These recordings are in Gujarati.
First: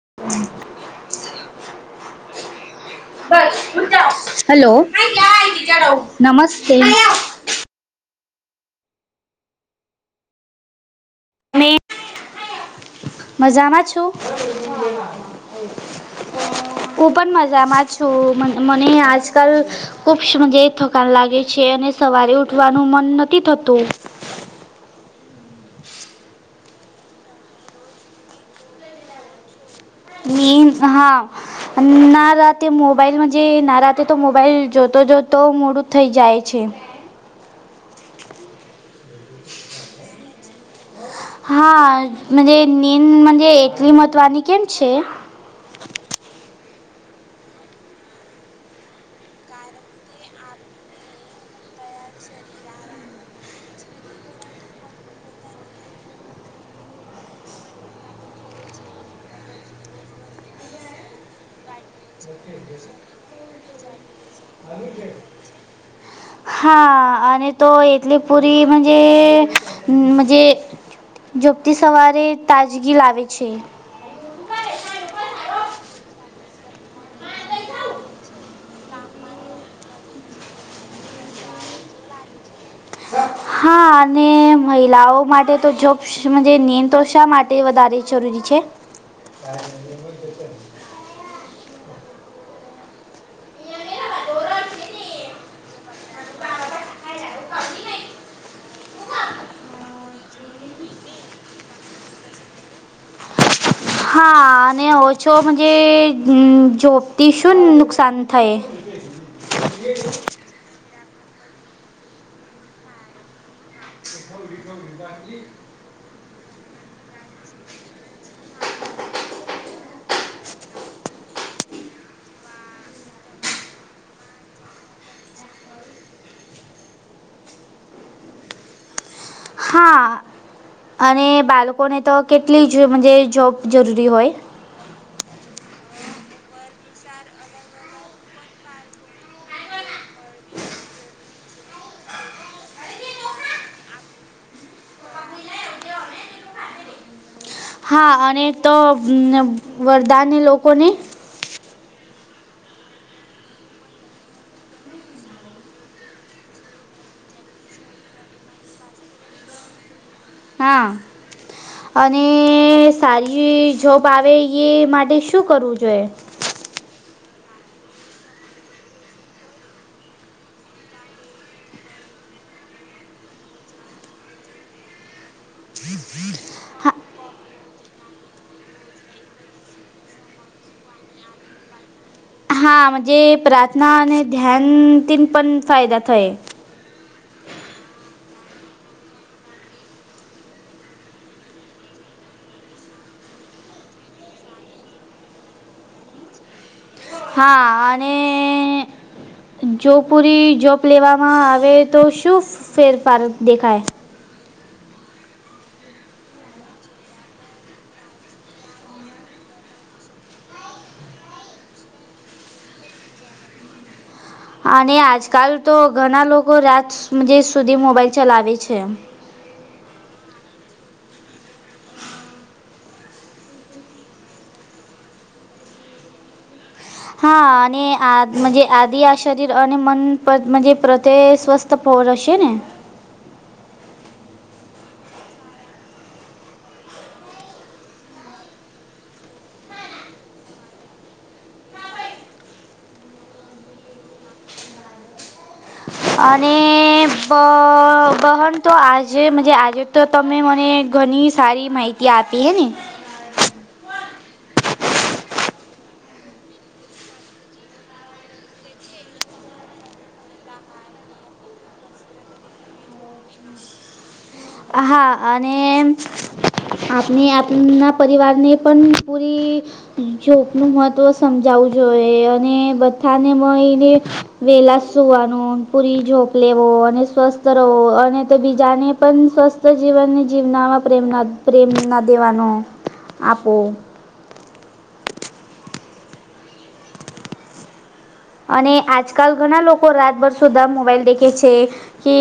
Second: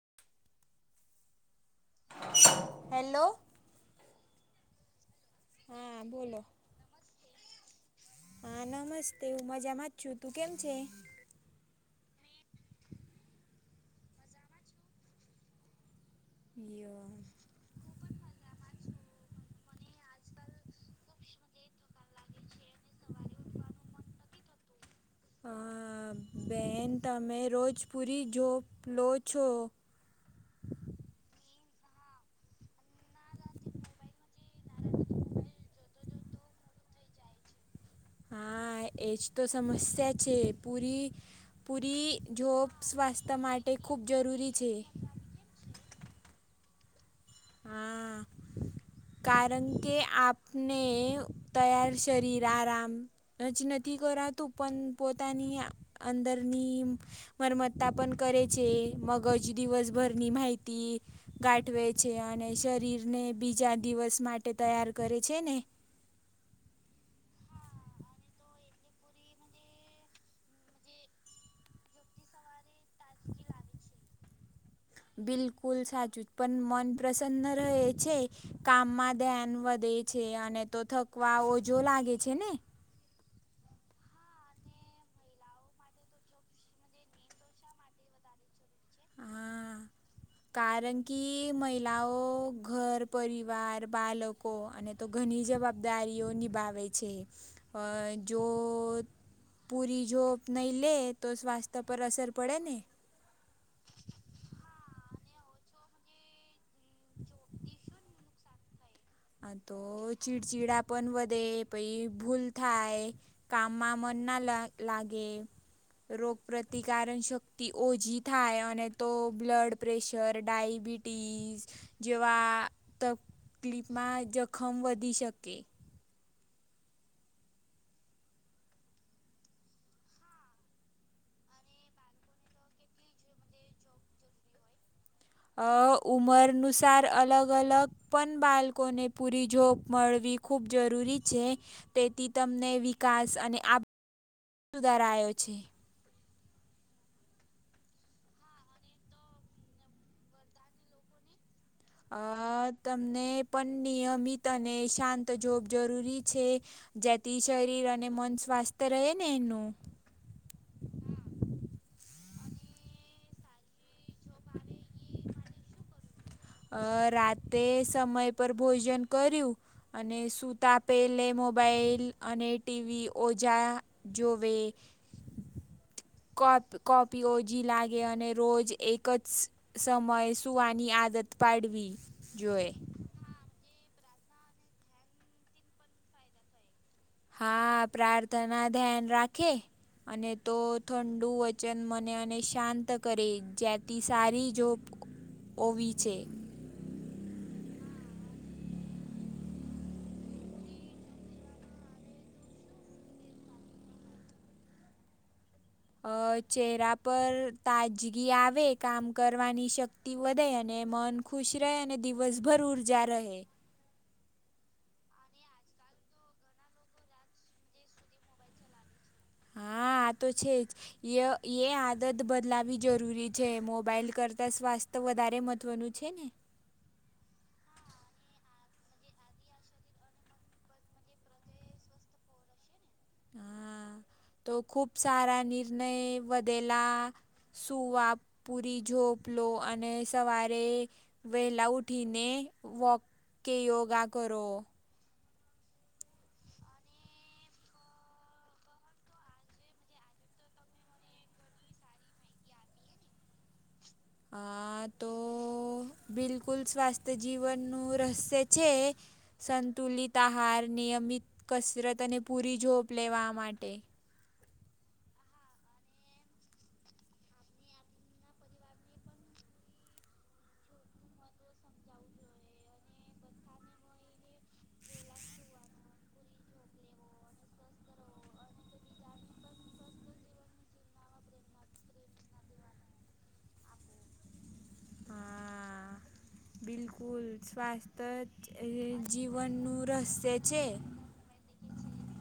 [inaudible] હેલો બસ. [unintelligible] હલો [inaudible] હા બોલો હા નમસ્તે હું મજામાં જ છું તું કેમ છે મેં મજામાં છું હું પણ મજામાં જ તો મન મને આજકાલ ખૂબ મુજે થકાન લાગે છે અને સવારે ઉઠવાનું મન નથી થતું અ બેહેન તમે રોજ પૂરી જોબ લો છો. હમ્મ હા ના રાતે મો મોબાઈલમાં જે ના રાતે તો મોબાઈલ જોતો જોતો મોડું થઈ જાય છે. હા એજ તો સમસ્યા છે પૂરી હા પૂરી મજે જોબ નીંદ સ્વાસ્થ્ય મજે માટે એટલી ખૂબ મહત્ત્વની જરૂરી કેમ છે. હા. કારણ કે આપને તૈયાર શરીર આરામ રજ નથી કરાતું પણ પોતાની અંદરની મરમત્તા પણ કરે છે મગજ દિવસ ભરની માહિતી ગાઠવે છે અને શરીરને બીજા દિવસ માટે તૈયાર કરે છે ને હા અને તો એટલી પુરી મજે મજે ઝોપતી સવારે તાજગી લાવે છે. બિલકુલ સાચું પણ મન પ્રસન્ન રહે છે કામમાં ધ્યાન વધે છે અને તો થકવા ઓ જો લાગે છે ને હા અને મહિલાઓ માટે તો જોબ મુજે નિયમો શા માટે વધારવી જરૂરી છે. હા. કારણ કે મહિલાઓ, ઘર, પરિવાર, બાલકો અને તો ઘની જવાબદારીઓ નિભાવે છે અ જો પૂરી જોબ નહીં લે તો સ્વાસ્થ્ય પર અસર પડે ને હા અને ઓછોબજ જોપથી શું નુકસાન થાય. [inaudible] આ તો ચીડચીડા પણ વધે પહી ભૂલ થાય કામમાં મન ના લા લાગે રોગપ્રતિકારક શક્તિ ઓઝી થાય અને તો બ્લડ પ્રેશર ડાઈબિટ ટીઝ જેવા તકલીપમાં જખમ વધી શકે. હા અને બાળકોને તો કેટલી જેમજે જોબ જરૂરી હોય. અ ઉમર અનુસાર અલગ અલગ પન બાળકોને પૂરી જોબ મળવી ખૂબ જરૂરી છે. તેતી તમને વિકાસ અને આ [inaudible] સુધારાયો છે. હા અને તો વરદાનને લોકોને અ તમને પણ નિયમિત અને શાંત જોબ જરૂરી છે. જેથી શરીર અને મન સ્વાસ્થ રહે ને એનું. હા અને સારી જોબ આવે એઈ માટે શું કરવું જોઈએ? અ રાતે સમય પર ભોજન કર્યું. અને સુતા પહેલે મોબાઈલ અને ટીવી ઓજા જોવે. કો હા કોપીઓજી લાગે અને રોજ એક જ સમયે સુવાની આદત પાડવી. જોઈએ હા મજે પ્રાર્થના અને ધ્યાનથીન પણ ફાયદા થય. હા પ્રાર્થના ધ્યાન રાખે અને તો ઠંડુ વચન મને અને શાંત કરે જ્યાથી સારી જોબ ઓવી છે. હા અને જો પૂરી જોબ લેવામાં આવે તો શું ફેરફાર દેખાય? અ ચહેરા પર તાજગી આવે કામ કરવાની શક્ત ઈ વધે અને મન ખુશ રહે અને દિવસભર ઉર્જા રહે. અને આજકાલ તો ઘણા લોકો રાત સુધી સુધી મોબાઈલ ચલાવે છે. હા આ તો છે જ. ય-યે આદત બદલાવી જરૂરી છે મોબાઈલ કરતા સ્વાસ ત વધારે મહત્વનું છે ને. હા અને આ મજે આધી આ શરીર અને મન પર પ્રત સ્વસ્થ તો પોરશે ને. હા તો ખુબ સારા નિર્નય વધેલા સુવા પૂરી ઝોપલો અને સવારે વહેલા ઉઠીને વોક કે યોગા કરો. અને બ-બહન તો આજે મજે આજે તો તમે મને ઘની સારી માહિતી આપી હે ને. આ તો બિલકુલ સ્વાસ્થ્ય જીવનનું રહસ્ય છે. સંતુલિત આહાર નિયમિત કસરત અને પૂરી જોબ લેવા માટે. હા અને આપને આપના પરિવારને પણ પૂરી [unintelligible] મહત્ત્વ સમજાવવું જોઈએ અને બધાને મળીને વેલા સુવાનું પૂરી [unintelligible] લેવો અને સ્વસ્થ રહવો અને તો બીજાને પણ સ્વસ્થ જીવનની જીવનામાં પ્રેમના પ્રેમ ના દેવાનો આપો. હા બિલકુલ સ્વાસ્થ જ અને એ આજકાલ ઘણા જીવનનું લોકો રાતભર રહસ્ય સુધા છે મોબાઈલ દેખે છે. કે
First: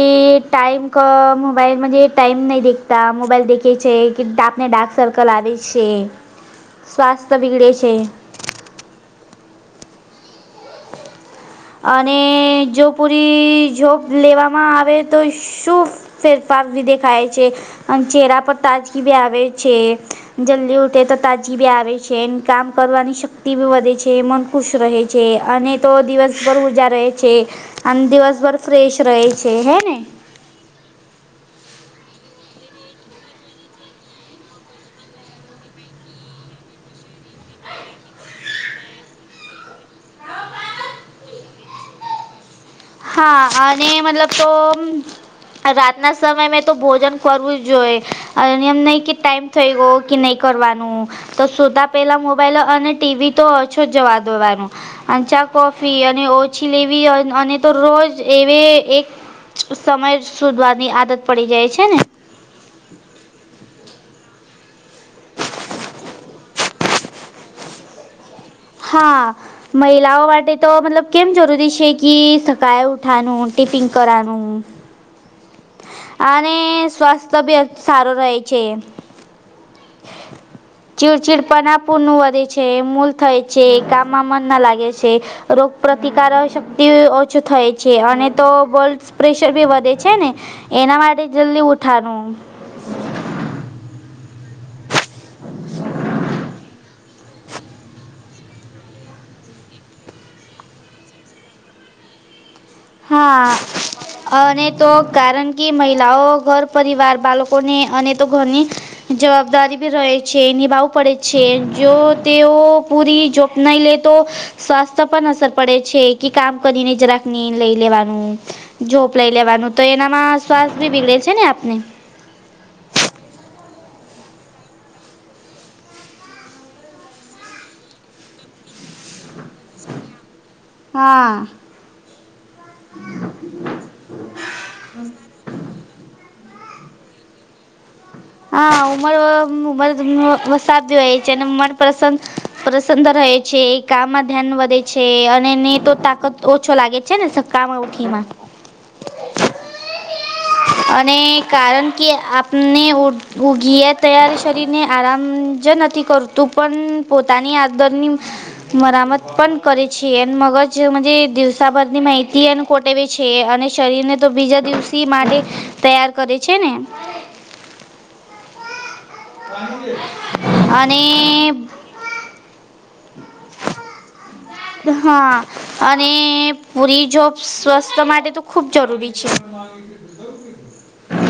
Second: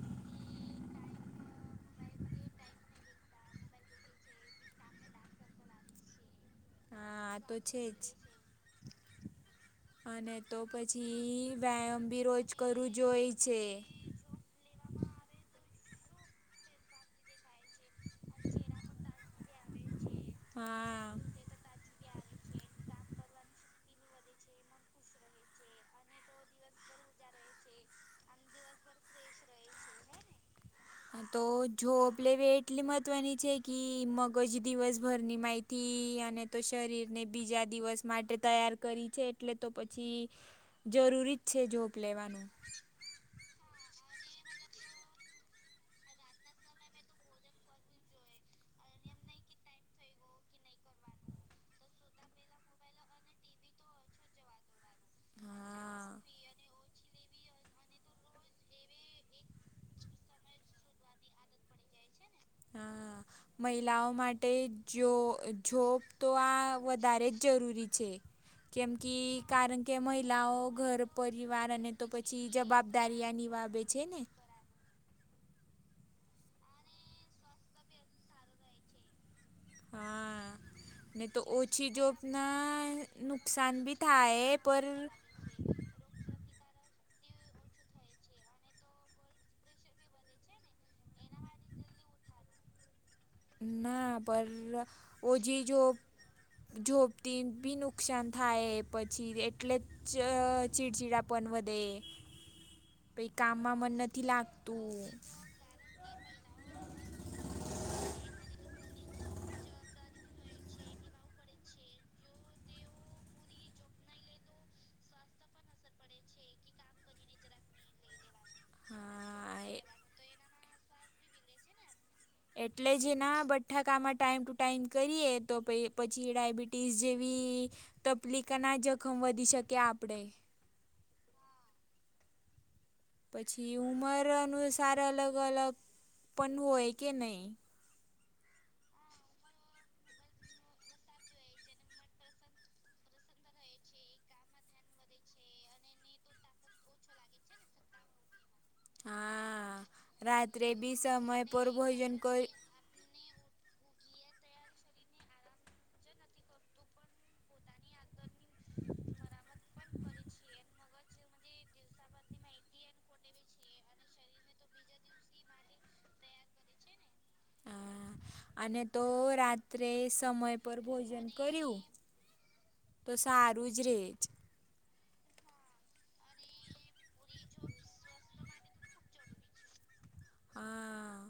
ટાઈમ ક મોબાઈલ મજ ટાઈમ નહી દેખતા મોબાઈલ દેખે છે કે આપને ડાક સર્કલ આવે છે હા સ્વાસ્થ્ય આ તો બિગડે છે. જ અને તો પછી વ્યાયામ બી રોજ અને જો કરવું જોઈ છે. પૂરી જોબ લેવામાં આવે તો શું ફેરફાર ભી દેખાય છે. અન ચહેરા પર તાજગી ભી આવે છે જલ્દી ઉઠે હા તો તા જી આવે છે કામ કરવાની શક્તિ બી વધે છે, મન ખુશ રહે છે અને તો દિવસ સૌર ઊર્જા રહે છે અને દિવસભર ફ્રેશ રહે છે હે ને? તો જોબ લેવી એટલી મહત્વની છે કી મગજ દિવસભરની માહિ થી અને તો શરીરને બીજા દિવસ માટે તૈયાર કરી છે એટલે તો પછી જરૂરી જ છે જોબ લેવાનું. હા અને મતલબ તો રાતના સમય મેં તો ભોજન કરવું જ જોઈએ અને એમ નહીં કે ટાઈમ થઈ ગયો કે નહીં કરવાનું. તો સુતા પેલા મોબાઈલ અને ટીવી તો ઓછો જવા દેવાનો. અને ચા, હા કોફી અને ઓછી લેવી અને તો રોજ એવે એક સમય શોધવાની આદત પડી જાય છે ને. હમ્મ. મહિલાઓ માટે જો અ જોબ તો આ વધારે જ જરૂરી છે. કેમ કી હા કારણ કે માટે મહિલાઓ તો ઘર, મતલબ કેમ પરિવાર જરૂરી અને છે તો પછી જવાબદારીઆ નિવાવેે છે. ને કરાનુ. અને સ્વાસ્થ્ય, તબિયત સારો રહે છે. હા. ને તો ચીડચીડપના ઓછી પુરનું વધે જોબના છે, મૂલ થાય છે, નુકસાન બી કામમાં મન ના થાય પર લાગે છે. રોગપ્રતિકારક શક્તિ ઓછું થાય છે અને તો બ્લસ પ્રેશર બી વધે છે ને! એના માટે જલ્દી ઉઠાનું. ના પર ઓજી જોપ જોબ તેન બી નુકસાન થાય પછી એટલે જ ચ ચીડચીડા પન વધે. પહિ હા કામમાં મન નથી અને તો લાગતું કારણ કે મહિલાઓ ઘર પરિવાર બાલકોને અને તો ઘરની જવાબદારી ભી રહે છે નિભાવું પડે છે જો તેઓ પૂરી જો નહી લે તો સ્વાસ્થ્ય પણ અસર પડે છે કે કામ કરીને જરાકની લઈ લેવાનું જોપ લઈ હા લેવાનું એ તો એનામાં શ્વાસ ભીલે છે ને આપને. એટલે જ એના બઢાકામાં ટાઈમ ટુ ટાઈમ કરીએ તો પઈ પછી ડાયબિટીસ જેવી તપલીકના જખમ વધી શકે આપને. હા. પછી ઉંમરનું સાર અલગ-અલગ પનુ હોય કે નહીં? હા ઉમર ઉમર [unintelligible] હોય છે અને મનપસંદ પ્રસન્ન રહે છે, કામમાં ધ્યાન વધે છે અને નઈ તો તાકાત ઓછો લાગે છે ને સક્કારામાં ઉઠીમાં. હા રાત્રે બી અને સમય પર કારણ કે ભોજન કર આપને ઉ ઉગીએ ત્યારે શરીરને આરામ જ નથી કરતું પન પોતાની આ દતની મરામત પણ કરે છે એ મગજ મજે દિવ [unintelligible] ભરની માહિતી અને કોટે [unintelligible] છે અને શરીરને તો બીજા દિવસી માટે તૈયાર કરે છે ને? હા અને તો રાત્રે સમય પર અને ભોજન કર્યું. તો સારું જ રે છે. હા. અને પૂરી જોબ સ્વસ્થ માટે તો ખૂબ જરૂરી છે. આહ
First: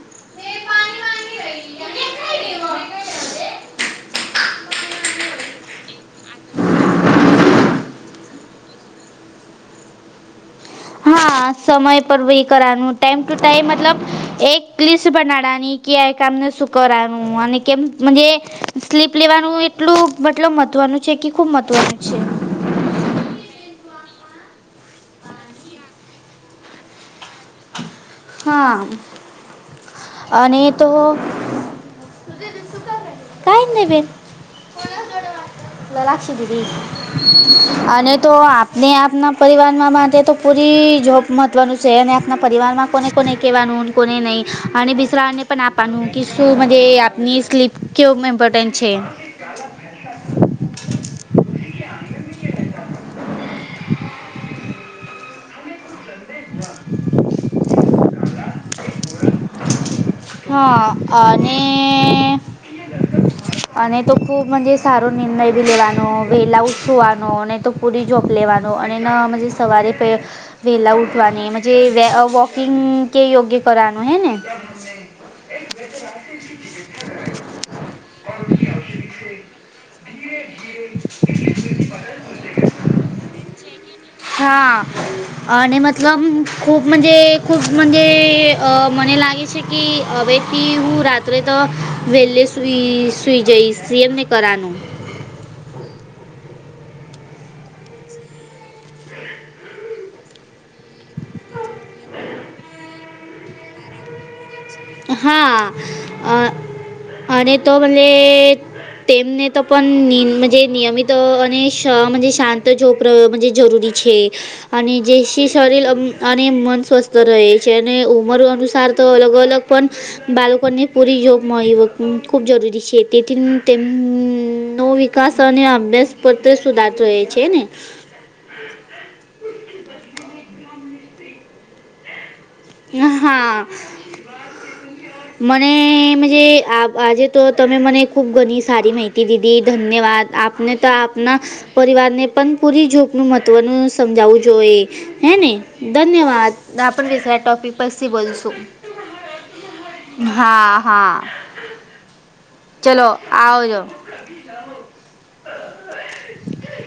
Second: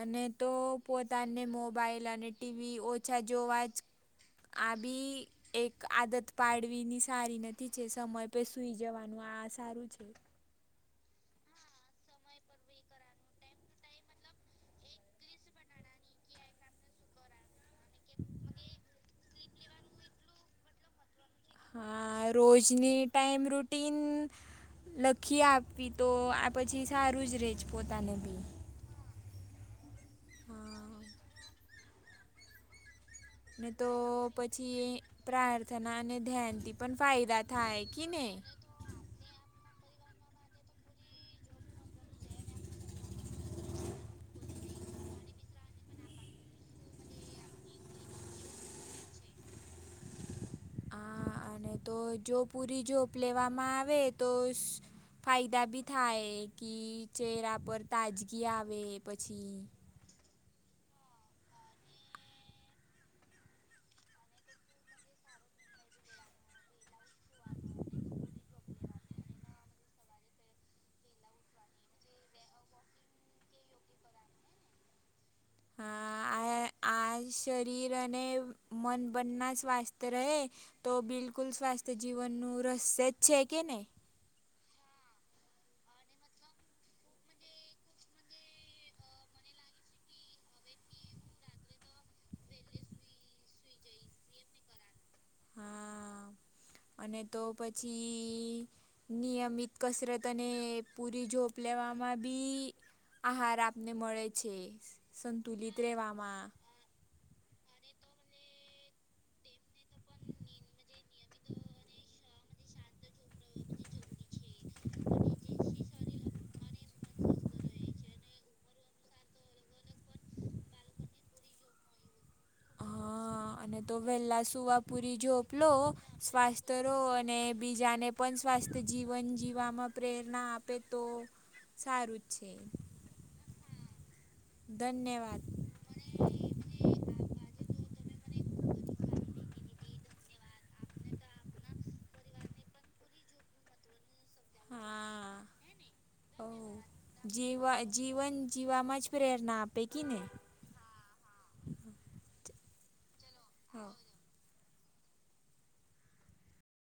અને તો પોતાને મોબાઈલ અને ટીવી ઓછા જોવા જ આ બી એક આદત, પાડવીની સારી નથી છે સમય પે સુઈ જવાનું આ સારું છે. હા સમય પર વે કરાનું ટાઈમ ટુ ટાઈમ મતલબ એક લિસ્ટ બનાડાની કયા કામનું શું કરાનું અને કેમ મંજે સ્લીપ લેવાનું એટલું મતલબ મહત્ત્વનું છે કે ખૂબ મહત્વનું હા છે રોજની ટાઈમ રૂટ ટીન લખી આપવી તો આ પછી સારું જ રહે જ પોતાને બી હા અને તો, હા કાઈ ને નહી તો બેન પછી પ્રાર્થના અને લલાક્ષી દીદી ધ્યાનથી પણ ફાયદા થાય કે ને ને આપના પરિવારમાં માટે તો પૂરી જોબ મહત્ત્વનું છે અને આપના પરિવારમાં કોને કોને કેવાનું કોને નહી અને બિસરાને પણ આપણુ ક શું આપની સ્લીપ કેવ ઇમ્પોર્ટેન્ટ છે. [inaudible] હા અને તો જો પુરી જોપ લેવામાં આવે તો ફાયદા બી થાય કે ચહેરા પર તાજગી આવે પછી હા અને અને તો ખુબજ સારો નિર્ણય બી લેવાનો વેલા છવાનો તો પૂરી જોપ લેવાનો અને સવારે પ વેલા ઉઠવાનીજ વ વોકિંગ કે યોગ્ય કરવાનું હૈ ને ને હ આ આ શરીર અને મન બનના સ્વાસ્થ્ય રહે તો બિલકુલ સ્વાસ્થ્ય જીવનનું રહસ્ય જ છે કે નહીં હા અને મતલબ ખૂબ મજે ખૂબ મજે અ મને લાગે છે કે હવેથી હું રાત્રે તો વહેલે સુઈ સુઈ જઈશ એમને કરવાનું હા અને તો પછી નિયમિત કસરત અને પૂરી જોઝપ લેવામાં બી આહાર આપને મળે છે સંતુલિત રહેેવામાં અને તો મે, તેમને તો પણ નિયમિત અને શ શાંત જોપ જરૂરી છે. અને જે શી શરીર અને મન સ્વસ્થ રહે છે. અને ઉંમર અનુસાર તો અલગ અલગ પણ બાળકોને પૂરી જોગ મળી વ ખૂબ જરૂરી છે હા તેથી અને તેમ તો વહેલા સુવા નવ પૂરી વિકાસ જોપ અને લો અભ્યાસ પત્ર સ્વાસ્થ્ય રહો સુધારતો રહે અને છે ને બીજાને પણ સ્વાસ્થ્ય જીવન જીવવામાં પ્રેરણા આપે તો સારું જ છે. હા ધન્યવાદ મનેજ આ આજે તો તમે મને ખૂબ ઘણી સારી માહિતી દીધી ધન્યવાદ આપ ને તો આપના પરિવાર ને પણ પૂરી જોપનું મહત્વનું સમજાવું જો હે હા ને ઓ ધન્યવાદ આપ [unintelligible] જીવા પછી જીવન બોલશું જીવામાં જ પ્રેરણા આપે કી ને હા હા હા [unintelligible] ચલો આવજો.